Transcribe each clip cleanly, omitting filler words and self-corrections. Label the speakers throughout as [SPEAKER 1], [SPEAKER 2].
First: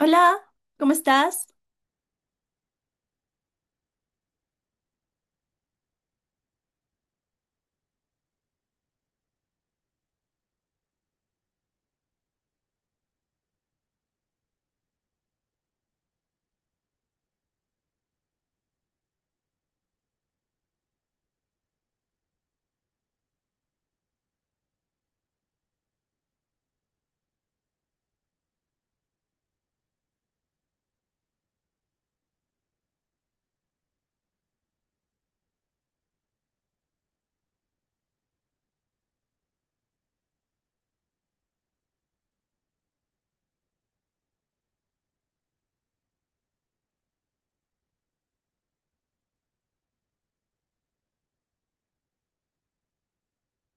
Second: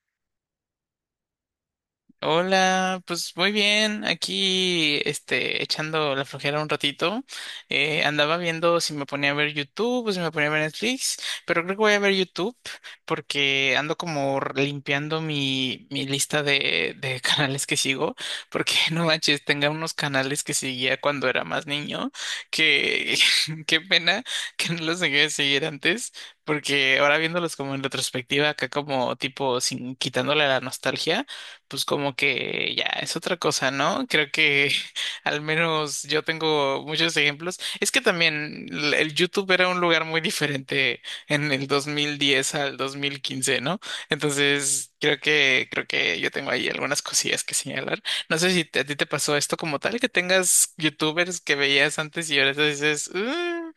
[SPEAKER 1] Hola, ¿cómo estás?
[SPEAKER 2] Hola, pues muy bien, aquí echando la flojera un ratito. Andaba viendo si me ponía a ver YouTube o si me ponía a ver Netflix, pero creo que voy a ver YouTube porque ando como limpiando mi lista de canales que sigo, porque no manches, tenga unos canales que seguía cuando era más niño, que qué pena que no los dejé de seguir antes. Porque ahora viéndolos como en retrospectiva, acá como tipo sin quitándole la nostalgia, pues como que ya es otra cosa, ¿no? Creo que al menos yo tengo muchos ejemplos. Es que también el YouTube era un lugar muy diferente en el 2010 al 2015, ¿no? Entonces, creo que yo tengo ahí algunas cosillas que señalar. No sé si a ti te pasó esto como tal, que tengas YouTubers que veías antes y ahora te dices,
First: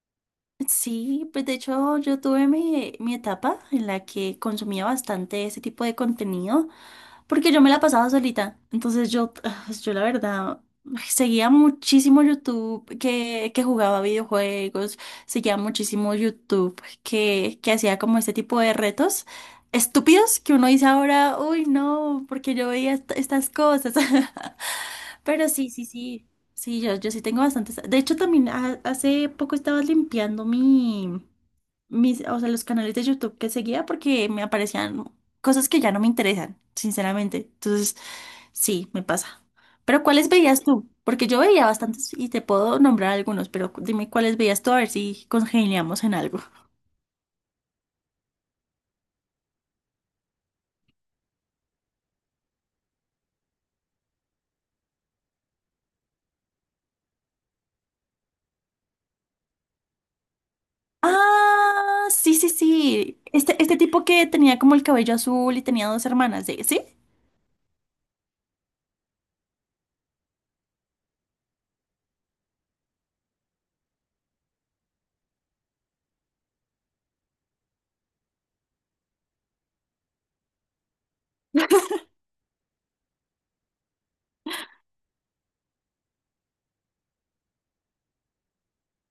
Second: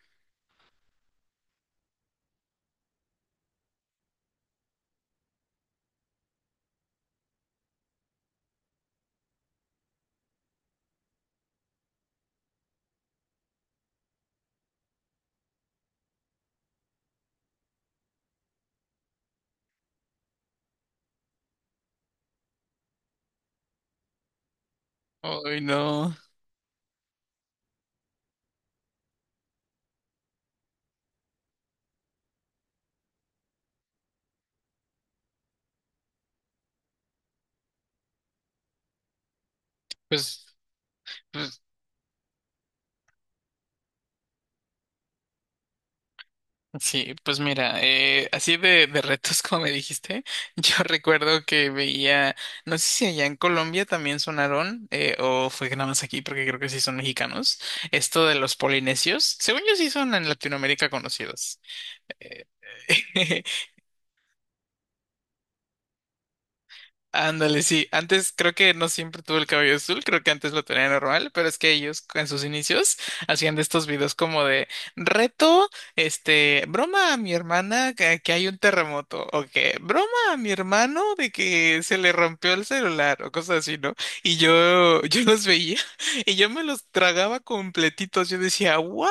[SPEAKER 1] Sí, pues de hecho yo tuve mi etapa en la que consumía bastante ese tipo de contenido, porque yo me la pasaba solita. Entonces yo, yo la verdad, seguía muchísimo YouTube que jugaba videojuegos, seguía muchísimo YouTube que hacía como este tipo de retos estúpidos que uno dice ahora, uy, no, porque yo veía estas cosas. Pero
[SPEAKER 2] ay,
[SPEAKER 1] sí, sí,
[SPEAKER 2] no."
[SPEAKER 1] sí. Sí, yo sí tengo bastantes. De hecho, también hace poco estaba limpiando mi mis, o sea, los canales de YouTube que seguía porque me aparecían cosas que ya no me interesan, sinceramente. Entonces, sí, me pasa. Pero ¿cuáles
[SPEAKER 2] Pues
[SPEAKER 1] veías tú? Porque yo veía bastantes y te puedo nombrar algunos, pero dime cuáles veías tú, a ver si congeniamos en algo.
[SPEAKER 2] sí, pues mira, así de retos como me dijiste, yo recuerdo que veía, no sé si allá en Colombia también sonaron, o fue que nada más aquí, porque creo que sí son mexicanos, esto de los polinesios, según yo sí son en Latinoamérica conocidos.
[SPEAKER 1] Ah, sí,
[SPEAKER 2] Eh,
[SPEAKER 1] sí, sí. Este tipo que tenía como el cabello azul y tenía dos hermanas, ¿sí? ¿Sí?
[SPEAKER 2] Ándale, sí. Antes creo que no siempre tuvo el cabello azul, creo que antes lo tenía normal, pero es que ellos en sus inicios hacían de estos videos como de reto, broma a mi hermana que hay un terremoto, o que broma a mi hermano de que se le rompió el celular, o cosas así, ¿no? Y yo, yo los veía y yo me los tragaba completitos. Yo decía, wow,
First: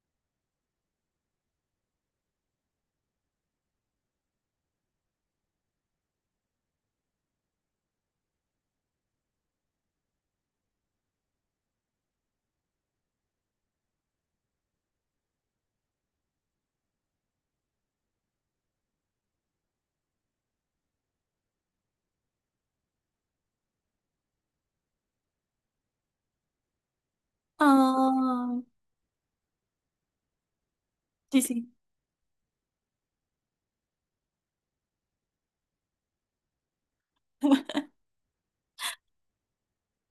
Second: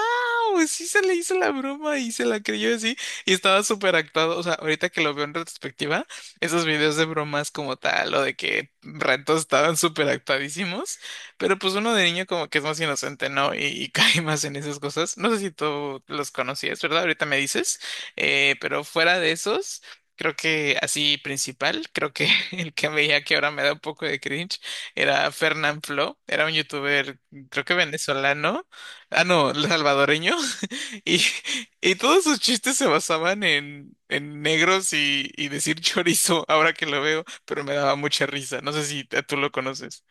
[SPEAKER 2] sí se le hizo la broma y se la creyó así, y estaba súper actuado. O sea, ahorita que lo veo en retrospectiva esos videos de bromas como tal, o de que retos estaban súper actuadísimos, pero pues uno de niño como que es más inocente, ¿no? Y cae más en esas cosas. No sé si tú los conocías, ¿verdad? Ahorita me dices, pero fuera de esos, creo que así principal, creo que el que veía que ahora me da un poco de cringe era Fernán Flo, era un youtuber, creo que
[SPEAKER 1] Ah,
[SPEAKER 2] venezolano, ah, no, salvadoreño. Y
[SPEAKER 1] sí, sí.
[SPEAKER 2] y todos sus chistes se basaban en negros y decir chorizo, ahora que lo veo, pero me daba mucha risa. No sé si tú lo conoces.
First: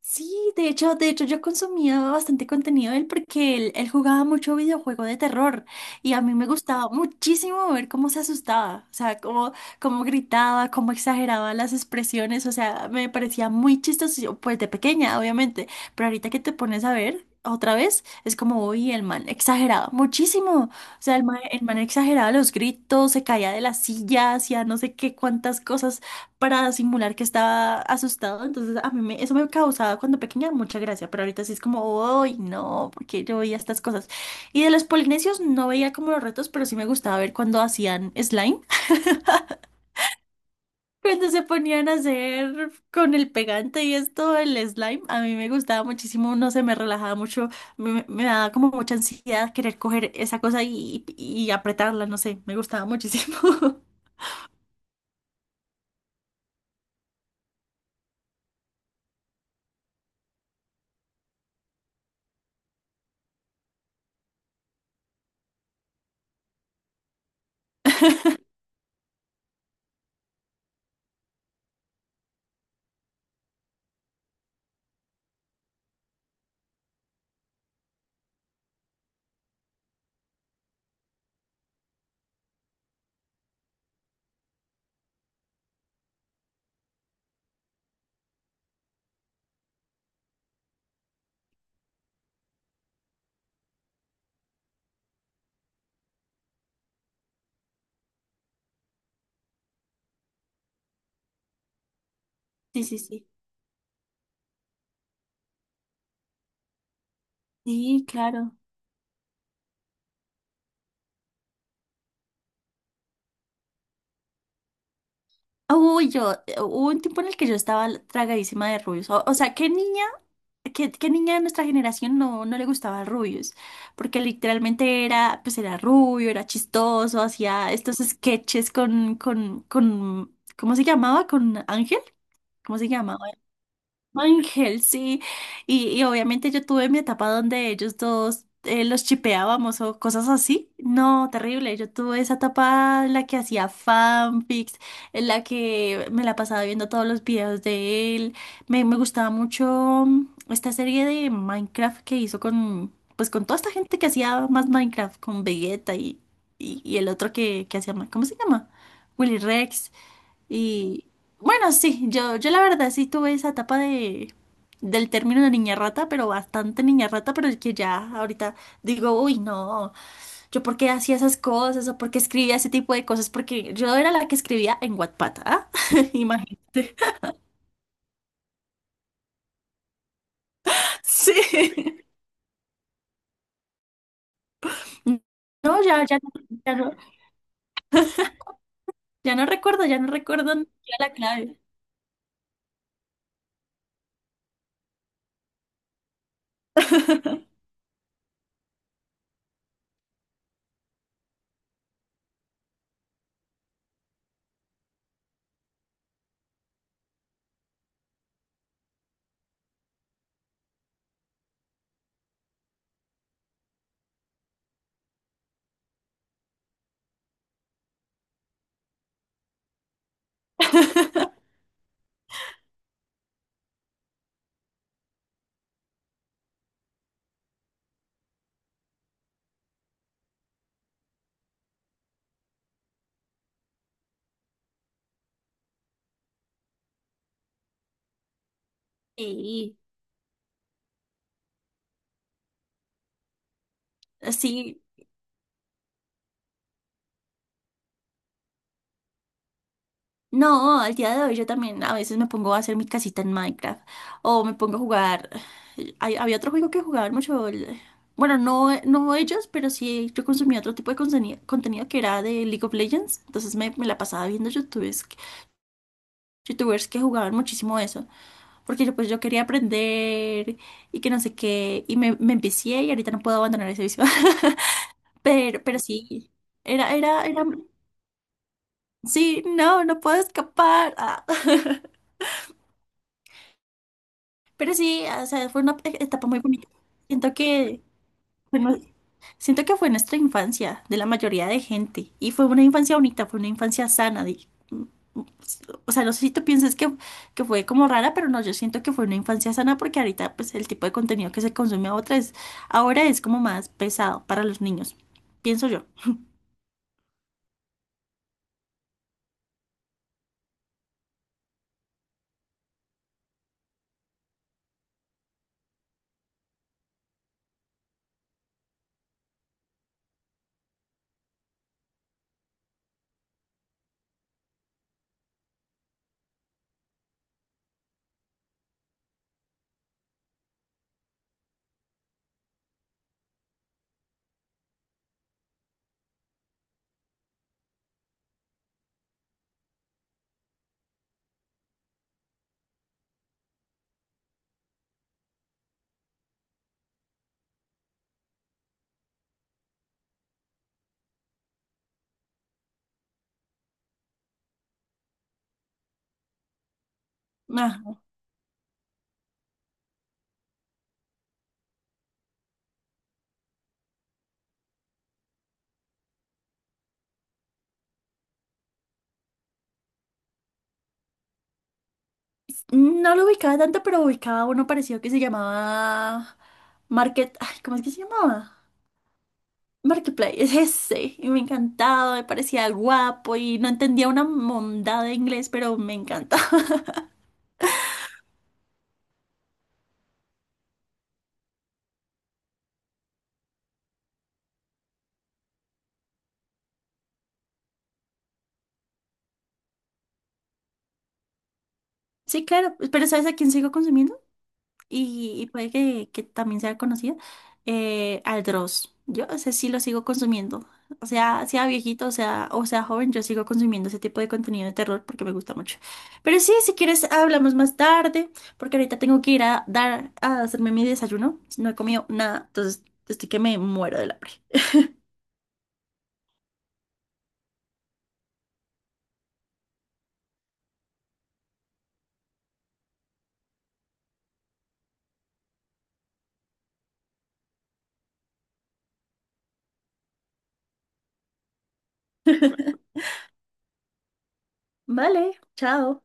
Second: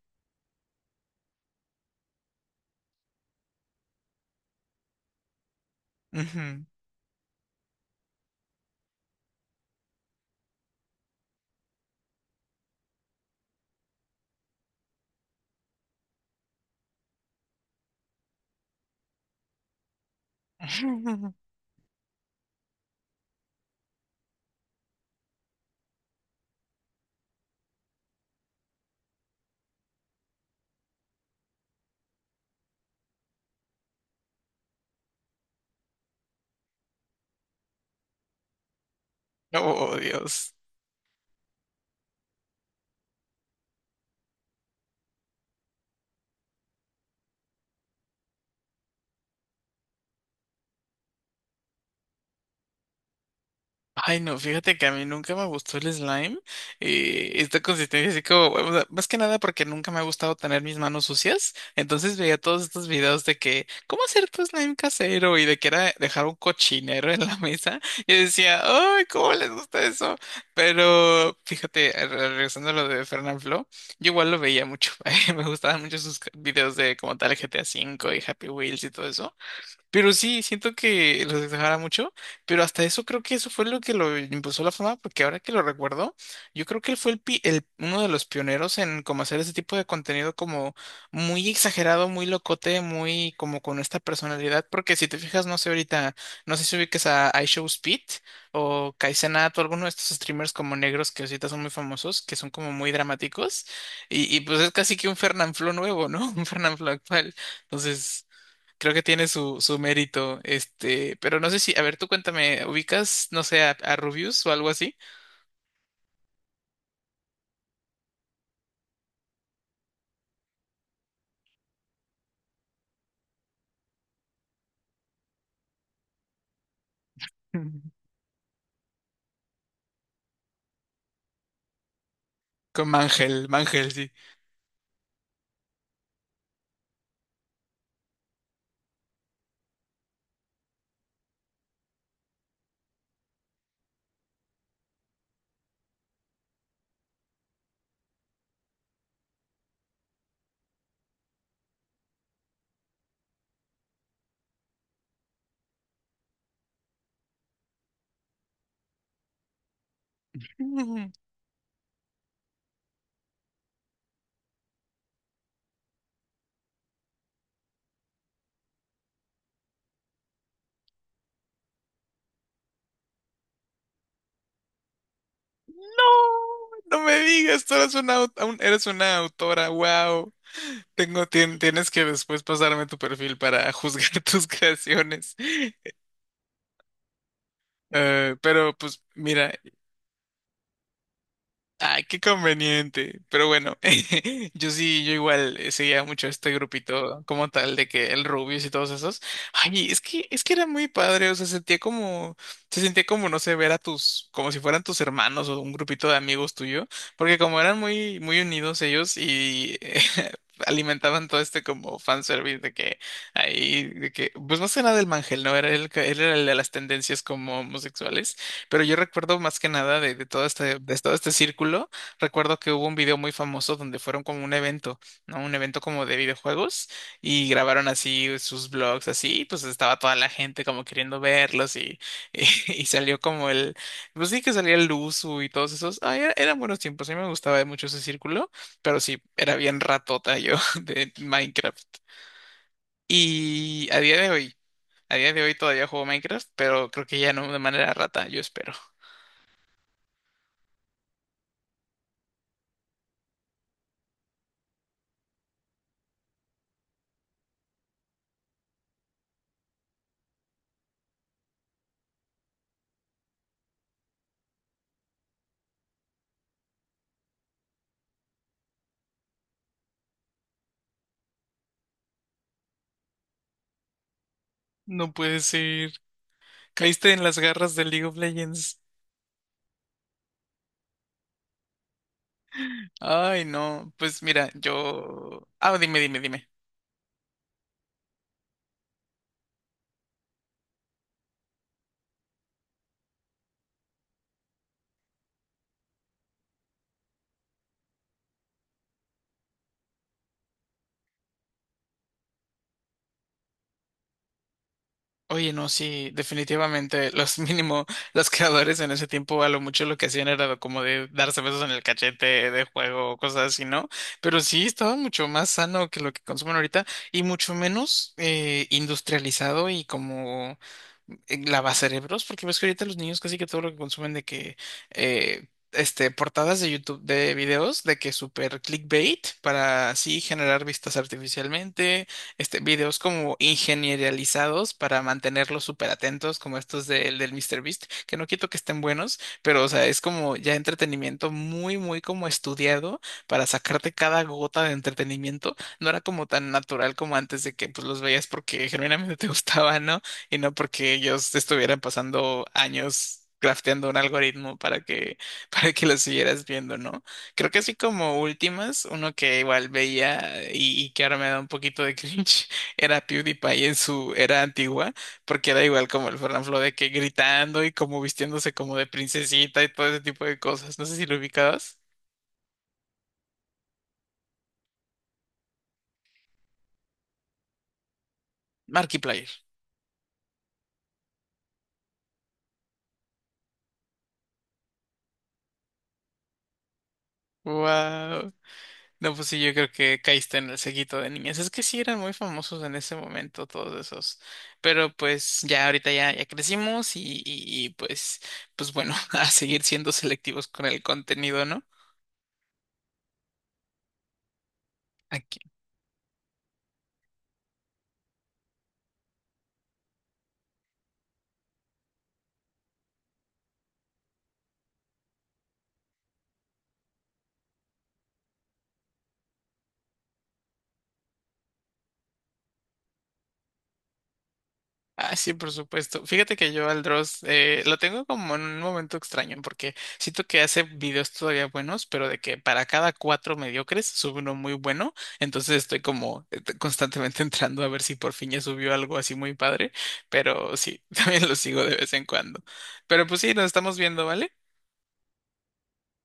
[SPEAKER 1] Sí, de hecho yo consumía bastante contenido de él porque él jugaba mucho videojuego de terror y a mí me
[SPEAKER 2] Ujú.
[SPEAKER 1] gustaba muchísimo ver cómo se asustaba, o sea, cómo, cómo gritaba, cómo exageraba las expresiones, o sea, me parecía muy chistoso, yo, pues de pequeña, obviamente, pero ahorita que te pones a ver otra vez, es como, uy, el man exageraba muchísimo, o sea, el man exageraba los gritos, se caía de las sillas, hacía no sé qué cuántas cosas para simular que estaba asustado. Entonces, a mí eso me causaba cuando pequeña mucha gracia, pero ahorita sí es como, ¡ay, no! Porque yo veía estas cosas. Y de los polinesios no veía como los retos, pero sí me gustaba ver cuando hacían slime.
[SPEAKER 2] Oh, Dios.
[SPEAKER 1] Cuando se ponían a hacer con el pegante y esto, el slime, a mí me gustaba muchísimo, no sé, me relajaba mucho, me daba como mucha ansiedad querer coger esa cosa y apretarla, no sé, me gustaba muchísimo.
[SPEAKER 2] Ay, no, fíjate que a mí nunca me gustó el slime. Esta consistencia así como, o sea, más que nada porque nunca me ha gustado tener mis manos sucias. Entonces veía todos estos videos de que, ¿cómo hacer tu slime casero? Y de que era dejar un cochinero en la mesa. Y decía, ay, ¿cómo les gusta eso? Pero fíjate, regresando a lo de Fernanfloo, yo igual lo veía mucho. Me gustaban mucho sus videos de como tal GTA 5 y Happy Wheels y todo eso. Pero sí, siento que los exagera mucho, pero hasta eso creo que eso fue lo que lo impulsó a la fama, porque ahora que lo recuerdo, yo creo que él fue uno de los pioneros en como hacer ese tipo de contenido como muy exagerado, muy locote, muy como con esta personalidad, porque si te fijas, no sé ahorita, no sé si ubiques a iShowSpeed o Kaizenat o alguno de estos streamers como negros que ahorita son muy famosos, que son como
[SPEAKER 1] Sí,
[SPEAKER 2] muy
[SPEAKER 1] sí, sí.
[SPEAKER 2] dramáticos, y pues es casi que un Fernanfloo nuevo, ¿no? Un Fernanfloo actual,
[SPEAKER 1] Sí,
[SPEAKER 2] entonces...
[SPEAKER 1] claro.
[SPEAKER 2] Creo que tiene su mérito, pero no sé si, a ver, tú cuéntame, ¿ubicas, no sé, a, Rubius o algo así?
[SPEAKER 1] Uy, yo, hubo un tiempo en el que yo estaba tragadísima de rubios. O sea, ¿qué niña, qué, qué niña de nuestra generación no, no le gustaba rubios? Porque literalmente era, pues era rubio, era chistoso, hacía estos sketches con, ¿cómo se llamaba? ¿Con Ángel? ¿Cómo se
[SPEAKER 2] Con
[SPEAKER 1] llamaba?
[SPEAKER 2] Mangel, Mangel, sí.
[SPEAKER 1] Ángel, sí. Y obviamente yo tuve mi etapa donde ellos dos los chipeábamos o cosas así. No, terrible. Yo tuve esa etapa en la que hacía fanfics, en la que me la pasaba viendo todos los videos de él. Me gustaba mucho esta serie de Minecraft que hizo con, pues con toda esta gente que hacía más Minecraft, con Vegeta y el otro que hacía, ¿cómo se llama? Willy Rex. Y
[SPEAKER 2] Mm.
[SPEAKER 1] bueno, sí, yo la verdad sí tuve esa etapa de, del término de niña rata, pero bastante niña rata, pero es que ya ahorita digo, uy, no, yo por qué hacía esas cosas o por qué escribía ese tipo de cosas, porque yo era la que escribía en Wattpad, ¿ah?
[SPEAKER 2] No,
[SPEAKER 1] Imagínate.
[SPEAKER 2] no me digas, tú eres eres una autora, wow. Tienes
[SPEAKER 1] Sí.
[SPEAKER 2] que después pasarme tu perfil para juzgar tus creaciones.
[SPEAKER 1] No, ya, ya, ya no,
[SPEAKER 2] Pero pues mira,
[SPEAKER 1] ya no recuerdo ni siquiera la clave.
[SPEAKER 2] ay, qué conveniente. Pero bueno, yo sí, yo igual seguía mucho este grupito como tal de que el Rubius y todos esos. Ay, es que era muy padre, o sea, sentía como se sentía como no sé, ver a tus como si fueran tus hermanos o un grupito de amigos tuyo, porque como eran muy muy unidos ellos y alimentaban todo este como fanservice de que ahí de que pues más que nada del Mangel, ¿no? Era él era el de las tendencias como homosexuales. Pero yo recuerdo más que nada de todo este círculo, recuerdo que hubo un video muy famoso donde fueron como un evento, ¿no? Un evento como de videojuegos y grabaron así sus vlogs, así, y pues estaba toda la gente como queriendo verlos y, salió como el, pues sí que salía el Luzu y todos esos, ah, eran buenos tiempos, a mí me gustaba mucho ese círculo, pero sí, era
[SPEAKER 1] Sí,
[SPEAKER 2] bien ratota yo de Minecraft. Y a día de hoy,
[SPEAKER 1] sí.
[SPEAKER 2] a día de hoy todavía juego Minecraft, pero creo que ya no de manera rata, yo espero.
[SPEAKER 1] No, al día de hoy yo también a veces me pongo a hacer mi casita en Minecraft o me pongo a jugar. Había otro juego que jugaban mucho. El bueno, no, no ellos, pero sí yo consumía otro tipo de contenido que era de League of Legends. Entonces me la pasaba viendo youtubers, youtubers que jugaban muchísimo eso. Porque yo, pues yo quería aprender y que no sé qué. Y me empecé y ahorita no puedo abandonar ese vicio.
[SPEAKER 2] No puede
[SPEAKER 1] Pero
[SPEAKER 2] ser.
[SPEAKER 1] sí, era,
[SPEAKER 2] Caíste en
[SPEAKER 1] era,
[SPEAKER 2] las
[SPEAKER 1] era.
[SPEAKER 2] garras de League of Legends.
[SPEAKER 1] Sí, no, no puedo escapar. Ah.
[SPEAKER 2] Ay, no. Pues mira,
[SPEAKER 1] Pero sí, o
[SPEAKER 2] yo.
[SPEAKER 1] sea, fue
[SPEAKER 2] Ah,
[SPEAKER 1] una
[SPEAKER 2] dime, dime,
[SPEAKER 1] etapa muy
[SPEAKER 2] dime.
[SPEAKER 1] bonita. Siento que, bueno, siento que fue nuestra infancia de la mayoría de gente y fue una infancia bonita, fue una infancia sana. O sea, no sé si tú piensas que fue como rara, pero no, yo siento que fue una infancia sana porque ahorita pues el tipo de contenido que se consume ahora es como más pesado para los niños,
[SPEAKER 2] Oye, no,
[SPEAKER 1] pienso yo.
[SPEAKER 2] sí, definitivamente los mínimo, los creadores en ese tiempo a lo mucho lo que hacían era como de darse besos en el cachete de juego, cosas así, ¿no? Pero sí, estaba mucho más sano que lo que consumen ahorita y mucho menos industrializado y como lavacerebros, porque ves que ahorita los niños casi que todo lo que consumen de que, portadas de YouTube de videos de que super clickbait para así generar vistas artificialmente videos como ingenierializados para mantenerlos súper atentos, como estos del míster Beast que no quito que estén buenos, pero o sea, es como ya entretenimiento muy, muy como estudiado para sacarte cada gota de entretenimiento. No era como tan natural como antes de que pues los veías porque genuinamente te gustaba, ¿no? Y no porque ellos estuvieran pasando años crafteando un algoritmo para que, para que lo siguieras viendo, ¿no? Creo que así
[SPEAKER 1] Ajá.
[SPEAKER 2] como últimas, uno que igual veía y que ahora me da un poquito de cringe, era PewDiePie en su era antigua, porque era igual como el Fernanfloo de que gritando y como vistiéndose como de princesita y todo ese tipo de cosas. No sé si lo ubicabas.
[SPEAKER 1] No lo ubicaba tanto, pero ubicaba uno parecido que se llamaba Market, ay, ¿cómo es que se llamaba?
[SPEAKER 2] Markiplier.
[SPEAKER 1] Markiplier, es ese, y me encantaba, me parecía guapo y no entendía una mondada de inglés, pero me encanta.
[SPEAKER 2] Wow. No, pues sí, yo creo que caíste en el seguito de niñas. Es que sí eran muy famosos en ese momento todos esos. Pero pues ya ahorita ya crecimos y pues bueno, a seguir siendo selectivos con el contenido, ¿no?
[SPEAKER 1] Sí, claro, pero ¿sabes a quién sigo consumiendo?
[SPEAKER 2] Aquí.
[SPEAKER 1] Y puede que también sea conocida, al Dross. Yo ese sí lo sigo consumiendo. O sea, sea viejito, o sea joven, yo sigo consumiendo ese tipo de contenido de terror porque me gusta mucho. Pero sí, si quieres, hablamos más tarde, porque ahorita tengo que ir a dar, a hacerme mi desayuno. No he comido nada, entonces estoy que me muero del hambre.
[SPEAKER 2] Ah, sí, por supuesto. Fíjate que yo al Dross lo tengo como en un momento extraño porque siento que hace videos todavía buenos, pero de que para cada cuatro mediocres sube uno muy bueno. Entonces estoy como constantemente entrando a ver si por fin ya subió algo así muy padre. Pero sí, también lo sigo de vez en cuando. Pero pues sí, nos estamos viendo, ¿vale?
[SPEAKER 1] Vale, chao.